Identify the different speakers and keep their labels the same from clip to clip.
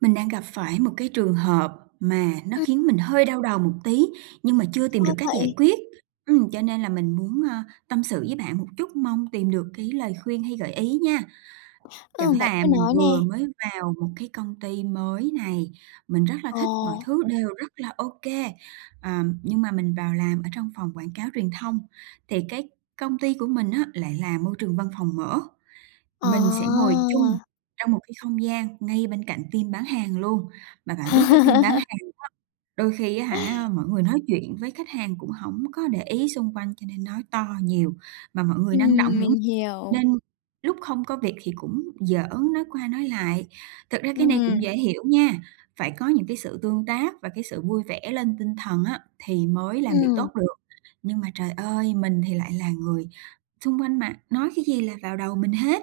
Speaker 1: Mình đang gặp phải một cái trường hợp mà nó
Speaker 2: Ừm,
Speaker 1: khiến mình hơi đau đầu một tí, nhưng mà chưa tìm được
Speaker 2: Sao
Speaker 1: cách giải
Speaker 2: vậy?
Speaker 1: quyết. Cho nên là mình muốn, tâm sự với bạn một chút, mong tìm được cái lời khuyên hay gợi ý nha. Chẳng
Speaker 2: Bạn
Speaker 1: là
Speaker 2: cứ
Speaker 1: mình
Speaker 2: nói nè.
Speaker 1: vừa mới vào một cái công ty mới này, mình rất là
Speaker 2: Ồ,
Speaker 1: thích, mọi thứ đều rất là ok kê, nhưng mà mình vào làm ở trong phòng quảng cáo truyền thông, thì cái công ty của mình á lại là môi trường văn phòng mở. Mình sẽ
Speaker 2: à!
Speaker 1: ngồi chung trong một cái không gian ngay bên cạnh team bán hàng luôn. Mà bạn biết cái team bán hàng đôi khi á hả, mọi người nói chuyện với khách hàng cũng hổng có để ý xung quanh, cho nên nói to nhiều, mà mọi người năng động nữa,
Speaker 2: Mình
Speaker 1: nên
Speaker 2: hiểu.
Speaker 1: lúc không có việc thì cũng giỡn, nói qua nói lại. Thực ra cái này
Speaker 2: Ừm,
Speaker 1: cũng dễ hiểu nha, phải có những cái sự tương tác và cái sự vui vẻ lên tinh thần á, thì mới làm việc
Speaker 2: ừm.
Speaker 1: tốt được. Nhưng mà trời ơi, mình thì lại là người xung quanh mà, nói cái gì là vào đầu mình hết,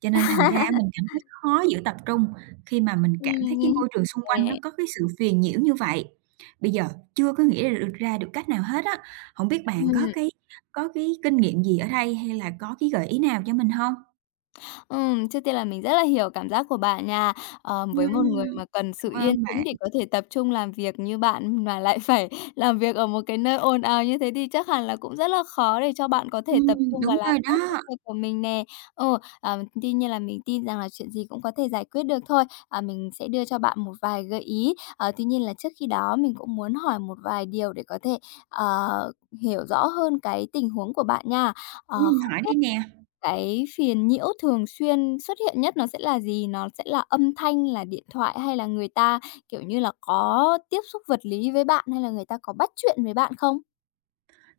Speaker 1: cho nên thành ra mình cảm thấy khó giữ tập trung khi mà mình cảm
Speaker 2: Ừm,
Speaker 1: thấy
Speaker 2: mình
Speaker 1: cái
Speaker 2: hiểu
Speaker 1: môi trường xung quanh nó
Speaker 2: nè.
Speaker 1: có cái sự phiền nhiễu như vậy. Bây giờ chưa có nghĩ ra được cách nào hết á, không biết bạn có
Speaker 2: Ừm.
Speaker 1: cái có cái kinh nghiệm gì ở đây hay là có cái gợi ý nào cho mình không?
Speaker 2: Trước tiên là mình rất là hiểu cảm giác của bạn nha. Với một người
Speaker 1: Ừm,
Speaker 2: mà cần
Speaker 1: cảm
Speaker 2: sự yên
Speaker 1: ơn bạn.
Speaker 2: tĩnh để có thể tập trung làm việc như bạn mà lại phải làm việc ở một cái nơi ồn ào như thế thì chắc hẳn là cũng rất là khó để cho bạn có thể tập trung
Speaker 1: Đúng
Speaker 2: và làm
Speaker 1: rồi
Speaker 2: tốt công
Speaker 1: đó.
Speaker 2: việc của mình nè. Tuy nhiên là mình tin rằng là chuyện gì cũng có thể giải quyết được thôi. À, mình sẽ đưa cho bạn một vài gợi ý. Ờ, Tuy nhiên là trước khi đó mình cũng muốn hỏi một vài điều để có thể, ờ, hiểu rõ hơn cái tình huống của bạn nha. Ờ,
Speaker 1: Ừm, hỏi đi nè.
Speaker 2: cái phiền nhiễu thường xuyên xuất hiện nhất nó sẽ là gì? Nó sẽ là âm thanh, là điện thoại hay là người ta, kiểu như là, có tiếp xúc vật lý với bạn hay là người ta có bắt chuyện với bạn không?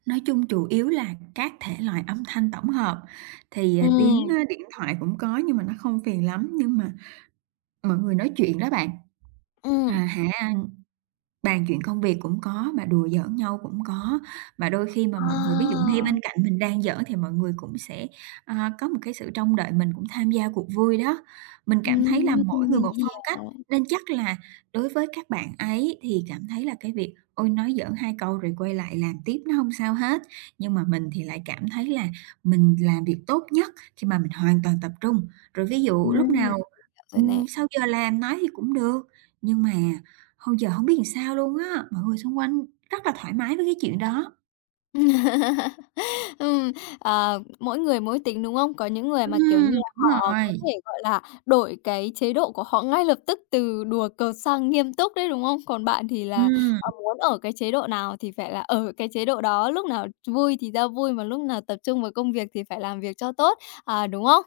Speaker 1: Nói chung chủ yếu là các thể loại âm thanh tổng hợp, thì, tiếng,
Speaker 2: Ừm,
Speaker 1: điện thoại cũng có nhưng mà nó không phiền lắm, nhưng mà mọi người nói chuyện đó bạn, à,
Speaker 2: ừm.
Speaker 1: hả Bàn chuyện công việc cũng có, mà đùa giỡn nhau cũng có, mà đôi khi mà mọi người ví dụ
Speaker 2: À.
Speaker 1: ngay bên cạnh mình đang giỡn thì mọi người cũng sẽ, có một cái sự trông đợi mình cũng tham gia cuộc vui đó. Mình cảm thấy là mỗi người
Speaker 2: Mình
Speaker 1: một phong cách,
Speaker 2: hiểu.
Speaker 1: nên chắc là đối với các bạn ấy thì cảm thấy là cái việc, ôi, nói giỡn 2 câu rồi quay lại làm tiếp nó không sao hết. Nhưng mà mình thì lại cảm thấy là mình làm việc tốt nhất khi mà mình hoàn toàn tập trung. Rồi ví dụ lúc
Speaker 2: Ừm, Hiểu
Speaker 1: nào,
Speaker 2: rồi nè.
Speaker 1: sau giờ làm nói thì cũng được, nhưng mà hồi giờ hổng biết làm sao luôn á, mọi người xung quanh rất là thoải mái với cái chuyện đó.
Speaker 2: Ừm, Mỗi người mỗi tính, đúng không? Có những người mà, kiểu
Speaker 1: Ừm,
Speaker 2: như là,
Speaker 1: đúng
Speaker 2: họ có
Speaker 1: rồi.
Speaker 2: thể, gọi là, đổi cái chế độ của họ ngay lập tức từ đùa cợt sang nghiêm túc đấy, đúng không? Còn bạn thì là,
Speaker 1: Ừm.
Speaker 2: muốn ở cái chế độ nào thì phải là ở cái chế độ đó, lúc nào vui thì ra vui, mà lúc nào tập trung vào công việc thì phải làm việc cho tốt, đúng không?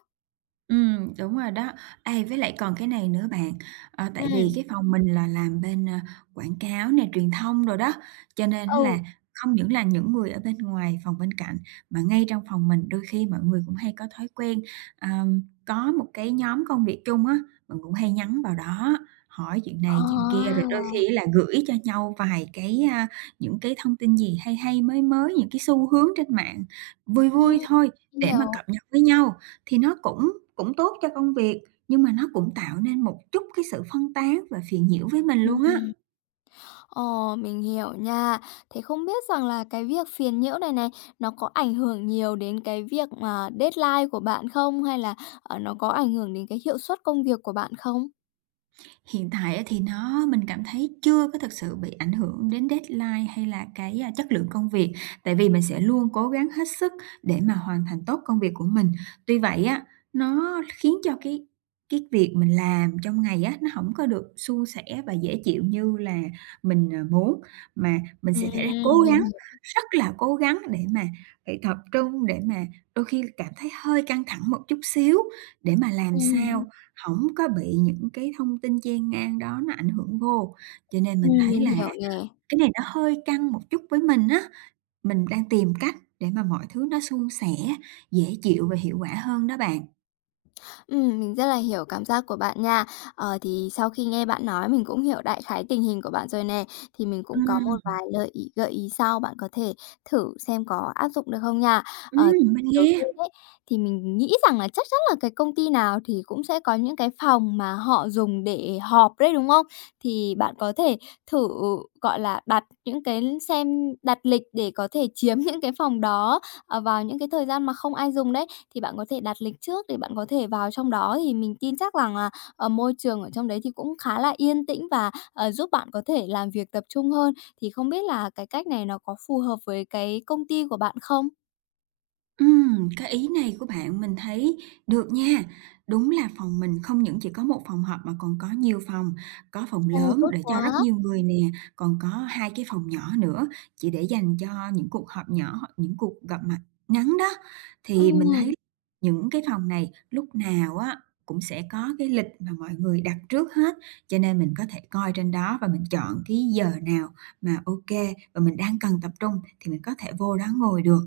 Speaker 1: Đúng rồi đó. Ê, với lại còn cái này nữa bạn, tại vì
Speaker 2: Ừm,
Speaker 1: cái phòng mình là làm bên, quảng cáo nè, truyền thông rồi đó, cho nên
Speaker 2: ừ,
Speaker 1: là không những là những người ở bên ngoài phòng bên cạnh, mà ngay trong phòng mình đôi khi mọi người cũng hay có thói quen, có một cái nhóm công việc chung á, mình cũng hay nhắn vào đó, hỏi chuyện
Speaker 2: ờ,
Speaker 1: này chuyện kia, rồi đôi khi là gửi cho nhau vài cái, những cái thông tin gì hay hay, mới mới, những cái xu hướng trên mạng vui vui
Speaker 2: ừm,
Speaker 1: thôi để mà
Speaker 2: hiểu,
Speaker 1: cập nhật với nhau. Thì nó cũng cũng tốt cho công việc, nhưng mà nó cũng tạo nên một chút cái sự phân tán và phiền nhiễu với mình luôn á.
Speaker 2: ừm. Ồ, mình hiểu nha. Thế không biết rằng là cái việc phiền nhiễu này này, nó có ảnh hưởng nhiều đến cái việc mà deadline của bạn không? Hay là, nó có ảnh hưởng đến cái hiệu suất công việc của bạn không?
Speaker 1: Hiện tại á thì nó mình cảm thấy chưa có thực sự bị ảnh hưởng đến deadline hay là cái, chất lượng công việc, tại vì mình sẽ luôn cố gắng hết sức để mà hoàn thành tốt công việc của mình. Tuy vậy á, nó khiến cho cái việc mình làm trong ngày á, nó hổng có được suôn sẻ và dễ chịu như là mình, muốn, mà mình sẽ
Speaker 2: Ừm,
Speaker 1: phải cố
Speaker 2: mình
Speaker 1: gắng,
Speaker 2: hiểu.
Speaker 1: rất là cố gắng để mà phải tập trung, để mà đôi khi cảm thấy hơi căng thẳng một chút xíu để mà làm
Speaker 2: Ừm,
Speaker 1: sao không có bị những cái thông tin chen ngang đó nó ảnh hưởng vô, cho nên mình thấy
Speaker 2: mình
Speaker 1: là
Speaker 2: hiểu nè.
Speaker 1: cái này nó hơi căng một chút với mình á. Mình đang tìm cách để mà mọi thứ nó suôn sẻ, dễ chịu và hiệu quả hơn đó bạn.
Speaker 2: Mình rất là hiểu cảm giác của bạn nha. Thì sau khi nghe bạn nói mình cũng hiểu đại khái tình hình của bạn rồi nè, thì mình cũng có một
Speaker 1: Ừm,
Speaker 2: vài lời ý gợi ý sau, bạn có thể thử xem có áp dụng được không nha. Ờ,
Speaker 1: ừm, mình
Speaker 2: Đầu
Speaker 1: nghe.
Speaker 2: tiên ấy, thì mình nghĩ rằng là chắc chắn là cái công ty nào thì cũng sẽ có những cái phòng mà họ dùng để họp đấy, đúng không? Thì bạn có thể thử, gọi là, đặt những cái xem đặt lịch để có thể chiếm những cái phòng đó, vào những cái thời gian mà không ai dùng đấy, thì bạn có thể đặt lịch trước để bạn có thể vào trong đó thì mình tin chắc rằng là, môi trường ở trong đấy thì cũng khá là yên tĩnh và, giúp bạn có thể làm việc tập trung hơn. Thì không biết là cái cách này nó có phù hợp với cái công ty của bạn không?
Speaker 1: Cái ý này của bạn mình thấy được nha. Đúng là phòng mình không những chỉ có một phòng họp mà còn có nhiều phòng, có phòng
Speaker 2: Ồ,
Speaker 1: lớn
Speaker 2: tốt
Speaker 1: để cho
Speaker 2: quá!
Speaker 1: rất nhiều người nè, còn có 2 cái phòng nhỏ nữa, chỉ để dành cho những cuộc họp nhỏ hoặc những cuộc gặp mặt ngắn đó. Thì
Speaker 2: Ừm,
Speaker 1: mình thấy
Speaker 2: ừm,
Speaker 1: những cái phòng này lúc nào á cũng sẽ có cái lịch mà mọi người đặt trước hết, cho nên mình có thể coi trên đó và mình chọn cái giờ nào mà ok và mình đang cần tập trung thì mình có thể vô đó ngồi được.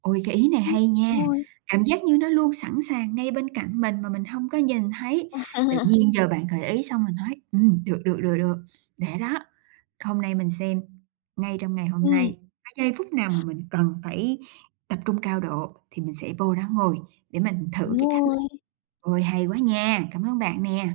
Speaker 1: Ôi, cái ý này hay nha,
Speaker 2: đúng rồi.
Speaker 1: cảm giác như nó luôn sẵn sàng ngay bên cạnh mình mà mình hông có nhìn thấy. Tự nhiên giờ bạn gợi ý xong mình nói: được, được, được, được, để đó, hôm nay mình xem, ngay trong ngày hôm
Speaker 2: Ừm,
Speaker 1: nay, cái giây phút nào mà mình cần phải tập trung cao độ thì mình sẽ vô đó ngồi để mình thử
Speaker 2: đúng
Speaker 1: cái cách
Speaker 2: rồi.
Speaker 1: này." Ôi, hay quá nha, cảm ơn bạn nè.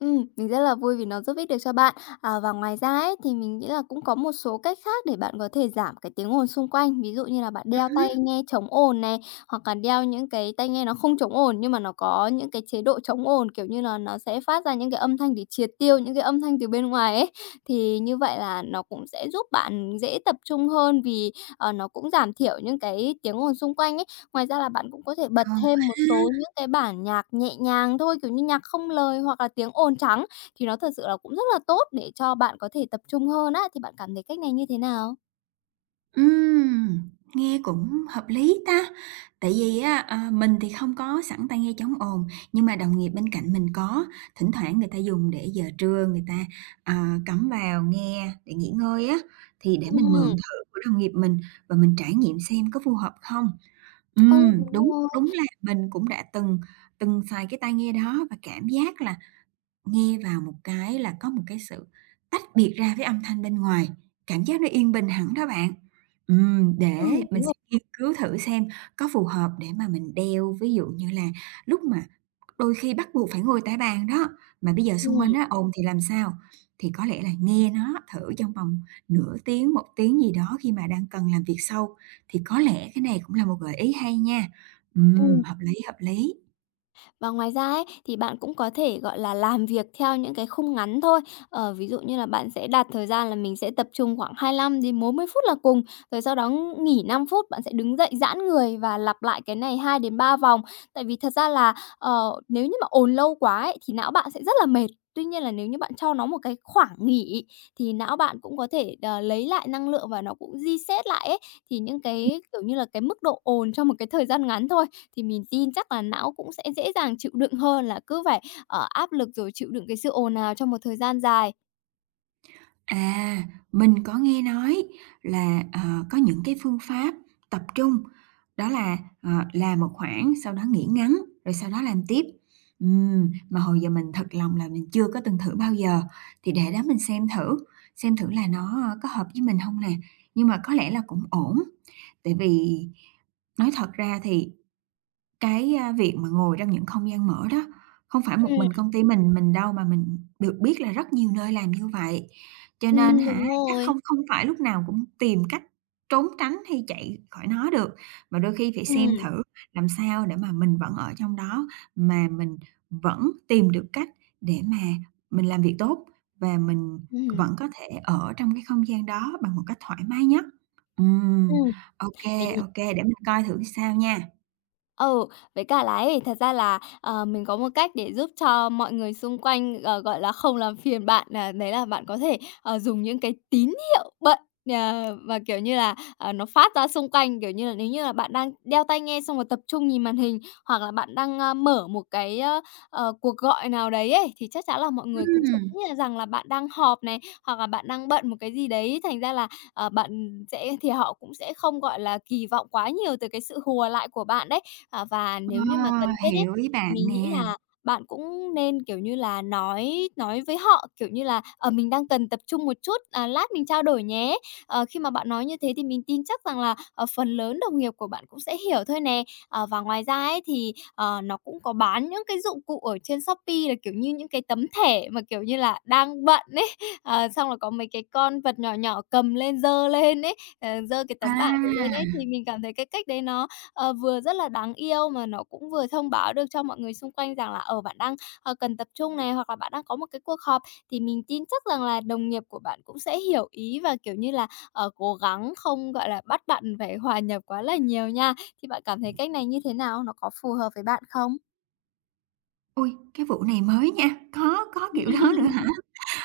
Speaker 2: Mình rất là vui vì nó giúp ích được cho bạn. À, và ngoài ra ấy, thì mình nghĩ là cũng có một số cách khác để bạn có thể giảm cái tiếng ồn xung quanh. Ví dụ như là bạn đeo tai
Speaker 1: Hứm.
Speaker 2: nghe chống ồn này, hoặc là đeo những cái tai nghe nó không chống ồn nhưng mà nó có những cái chế độ chống ồn, kiểu như là, nó sẽ phát ra những cái âm thanh để triệt tiêu những cái âm thanh từ bên ngoài ấy. Thì như vậy là nó cũng sẽ giúp bạn dễ tập trung hơn vì nó cũng giảm thiểu những cái tiếng ồn xung quanh ấy. Ngoài ra là bạn cũng có thể bật
Speaker 1: Ờ
Speaker 2: thêm một
Speaker 1: ha.
Speaker 2: số những cái bản nhạc nhẹ nhàng thôi, kiểu như nhạc không lời hoặc là tiếng ồn trắng thì nó thật sự là cũng rất là tốt để cho bạn có thể tập trung hơn á, thì bạn cảm thấy cách này như thế nào?
Speaker 1: Ừm, nghe cũng hợp lý ta. Tại vì á, mình thì không có sẵn tai nghe chống ồn, nhưng mà đồng nghiệp bên cạnh mình có, thỉnh thoảng người ta dùng để giờ trưa người ta, cắm vào nghe để nghỉ ngơi á, thì để mình mượn
Speaker 2: Ừm,
Speaker 1: thử của đồng nghiệp mình và mình trải nghiệm xem có phù hợp không.
Speaker 2: ừ, đúng
Speaker 1: Đúng,
Speaker 2: rồi.
Speaker 1: đúng là mình cũng đã từng từng xài cái tai nghe đó và cảm giác là nghe vào một cái là có một cái sự tách biệt ra với âm thanh bên ngoài, cảm giác nó yên bình hẳn đó bạn.
Speaker 2: Ừ,
Speaker 1: Để mình
Speaker 2: đúng
Speaker 1: sẽ
Speaker 2: rồi.
Speaker 1: nghiên cứu thử xem có phù hợp để mà mình đeo, ví dụ như là lúc mà đôi khi bắt buộc phải ngồi tại bàn đó, mà bây giờ xung quanh
Speaker 2: Ừm,
Speaker 1: á ồn thì làm sao? Thì có lẽ là nghe nó thử trong vòng nửa tiếng, một tiếng gì đó khi mà đang cần làm việc sâu thì có lẽ cái này cũng là một gợi ý hay nha.
Speaker 2: ừm.
Speaker 1: Hợp lý, hợp lý.
Speaker 2: Và ngoài ra ấy, thì bạn cũng có thể, gọi là, làm việc theo những cái khung ngắn thôi. Ví dụ như là bạn sẽ đặt thời gian là mình sẽ tập trung khoảng 25 đến 40 phút là cùng, rồi sau đó nghỉ 5 phút, bạn sẽ đứng dậy giãn người và lặp lại cái này hai đến ba vòng. Tại vì thật ra là, nếu như mà ồn lâu quá ấy, thì não bạn sẽ rất là mệt. Tuy nhiên là nếu như bạn cho nó một cái khoảng nghỉ thì não bạn cũng có thể, lấy lại năng lượng và nó cũng reset lại ấy. Thì những cái, kiểu như là, cái mức độ ồn trong một cái thời gian ngắn thôi, thì mình tin chắc là não cũng sẽ dễ dàng chịu đựng hơn là cứ phải, ở áp lực rồi chịu đựng cái sự ồn ào trong một thời gian dài.
Speaker 1: À, mình có nghe nói là, có những cái phương pháp tập trung, đó là, làm một khoảng, sau đó nghỉ ngắn, rồi sau đó làm tiếp. Mà hồi giờ mình thật lòng là mình chưa có từng thử bao giờ, thì để đó mình xem thử là nó, có hợp với mình không nè. Nhưng mà có lẽ là cũng ổn, tại vì nói thật ra thì cái, việc mà ngồi trong những không gian mở đó, không phải một
Speaker 2: Ừm.
Speaker 1: mình công ty mình đâu mà mình được biết là rất nhiều nơi làm như vậy. Cho nên hả,
Speaker 2: Đúng
Speaker 1: chắc
Speaker 2: rồi.
Speaker 1: không không phải lúc nào cũng tìm cách trốn tránh hay chạy khỏi nó được, mà đôi khi phải xem
Speaker 2: Ừ,
Speaker 1: thử làm sao để mà mình vẫn ở trong đó, mà mình vẫn tìm được cách để mà mình làm việc tốt và mình
Speaker 2: ừ.
Speaker 1: vẫn có thể ở trong cái không gian đó bằng một cách thoải mái nhất. Ừm,
Speaker 2: Ừm.
Speaker 1: ok
Speaker 2: mình
Speaker 1: kê, để mình coi thử sao nha.
Speaker 2: Ừ, với cả là ấy, thật ra là, mình có một cách để giúp cho mọi người xung quanh, gọi là, không làm phiền bạn, đấy là bạn có thể, dùng những cái tín hiệu bận, và, kiểu như là, nó phát ra xung quanh. Kiểu như là, nếu như là bạn đang đeo tai nghe xong rồi tập trung nhìn màn hình, hoặc là bạn đang, mở một cái, cuộc gọi nào đấy ấy, thì chắc chắn là mọi người cũng sẽ
Speaker 1: Ừm.
Speaker 2: nghĩ là rằng là bạn đang họp này, hoặc là bạn đang bận một cái gì đấy. Thành ra là bạn sẽ thì họ cũng sẽ không, gọi là, kỳ vọng quá nhiều từ cái sự hùa lại của bạn đấy. À, và
Speaker 1: Ờ,
Speaker 2: nếu như mà cần thiết ấy,
Speaker 1: hiểu ý
Speaker 2: thì
Speaker 1: bạn
Speaker 2: mình nghĩ
Speaker 1: nè.
Speaker 2: là bạn cũng nên, kiểu như là, nói với họ, kiểu như là "Ờ, mình đang cần tập trung một chút, à, lát mình trao đổi nhé." Khi mà bạn nói như thế thì mình tin chắc rằng là, phần lớn đồng nghiệp của bạn cũng sẽ hiểu thôi nè. Và ngoài ra ấy thì, nó cũng có bán những cái dụng cụ ở trên Shopee là, kiểu như, những cái tấm thẻ mà, kiểu như là, đang bận ấy, xong là có mấy cái con vật nhỏ nhỏ cầm lên giơ lên ấy, giơ cái tấm bảng đấy lên ấy,
Speaker 1: À,
Speaker 2: thì mình cảm thấy cái cách đấy nó, vừa rất là đáng yêu mà nó cũng vừa thông báo được cho mọi người xung quanh rằng là, ở bạn đang, cần tập trung này, hoặc là bạn đang có một cái cuộc họp. Thì mình tin chắc rằng là đồng nghiệp của bạn cũng sẽ hiểu ý và, kiểu như là, cố gắng không, gọi là, bắt bạn phải hòa nhập quá là nhiều nha. Thì bạn cảm thấy cách này như thế nào? Nó có phù hợp với bạn không?
Speaker 1: ui cái vụ này mới nha, có kiểu đó nữa hả?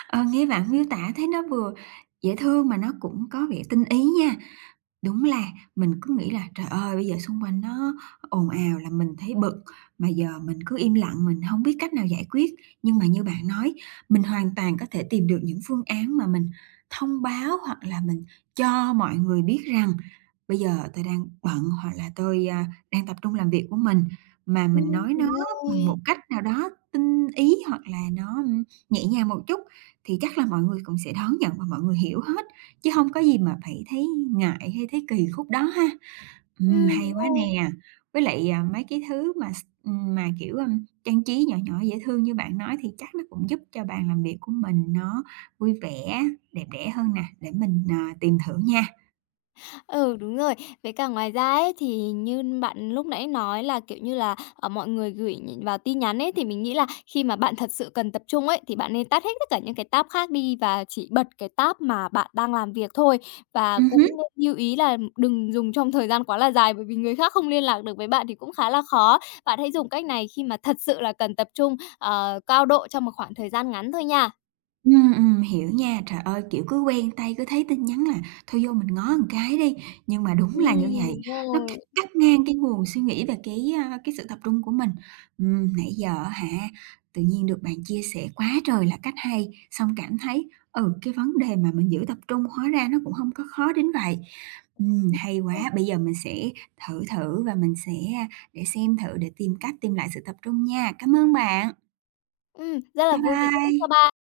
Speaker 1: Ờ, nghe bạn miêu tả thấy nó vừa dễ thương mà nó cũng có vẻ tinh ý nha. Đúng là mình cứ nghĩ là trời ơi bây giờ xung quanh nó ồn ào là mình thấy bực, mà giờ mình cứ im lặng mình không biết cách nào giải quyết. Nhưng mà như bạn nói, mình hoàn toàn có thể tìm được những phương án mà mình thông báo hoặc là mình cho mọi người biết rằng bây giờ tôi đang bận hoặc là tôi, đang tập trung làm việc của mình, mà mình
Speaker 2: Ừm,
Speaker 1: nói nó
Speaker 2: đúng
Speaker 1: bằng
Speaker 2: rồi.
Speaker 1: một cách nào đó tinh ý hoặc là nó, nhẹ nhàng một chút thì chắc là mọi người cũng sẽ đón nhận và mọi người hiểu hết, chứ không có gì mà phải thấy ngại hay thấy kỳ khúc đó ha. Hay
Speaker 2: Đúng
Speaker 1: quá
Speaker 2: rồi.
Speaker 1: nè. Với lại, mấy cái thứ mà s mà, kiểu, trang trí nhỏ nhỏ dễ thương như bạn nói thì chắc nó cũng giúp cho bàn làm việc của mình nó vui vẻ, đẹp đẽ hơn nè, để mình, tìm thử nha.
Speaker 2: Ừ, đúng rồi. Với cả ngoài ra ấy, thì như bạn lúc nãy nói là, kiểu như là, mọi người gửi vào tin nhắn ấy, thì mình nghĩ là khi mà bạn thật sự cần tập trung ấy, thì bạn nên tắt hết tất cả những cái tab khác đi và chỉ bật cái tab mà bạn đang làm việc thôi. Và cũng
Speaker 1: Ừm.
Speaker 2: nên lưu ý là đừng dùng trong thời gian quá là dài, bởi vì người khác không liên lạc được với bạn thì cũng khá là khó. Bạn hãy dùng cách này khi mà thật sự là cần tập trung, cao độ trong một khoảng thời gian ngắn thôi nha.
Speaker 1: Hiểu nha. Trời ơi, kiểu, cứ quen tay cứ thấy tin nhắn là thôi vô mình ngó một cái đi, nhưng mà đúng là như vậy,
Speaker 2: Đúng
Speaker 1: nó cắt
Speaker 2: rồi.
Speaker 1: cắt ngang cái nguồn suy nghĩ về cái, cái sự tập trung của mình. Nãy giờ á hả, tự nhiên được bạn chia sẻ quá trời là cách hay, xong cảm thấy, ừ, cái vấn đề mà mình giữ tập trung hóa ra nó cũng hông có khó đến vậy. Hay quá, bây giờ mình sẽ thử thử và mình sẽ, để xem thử để tìm cách tìm lại sự tập trung nha. Cảm ơn bạn.
Speaker 2: Rất là
Speaker 1: Bye
Speaker 2: vui vì giúp ích
Speaker 1: bye.
Speaker 2: cho bạn.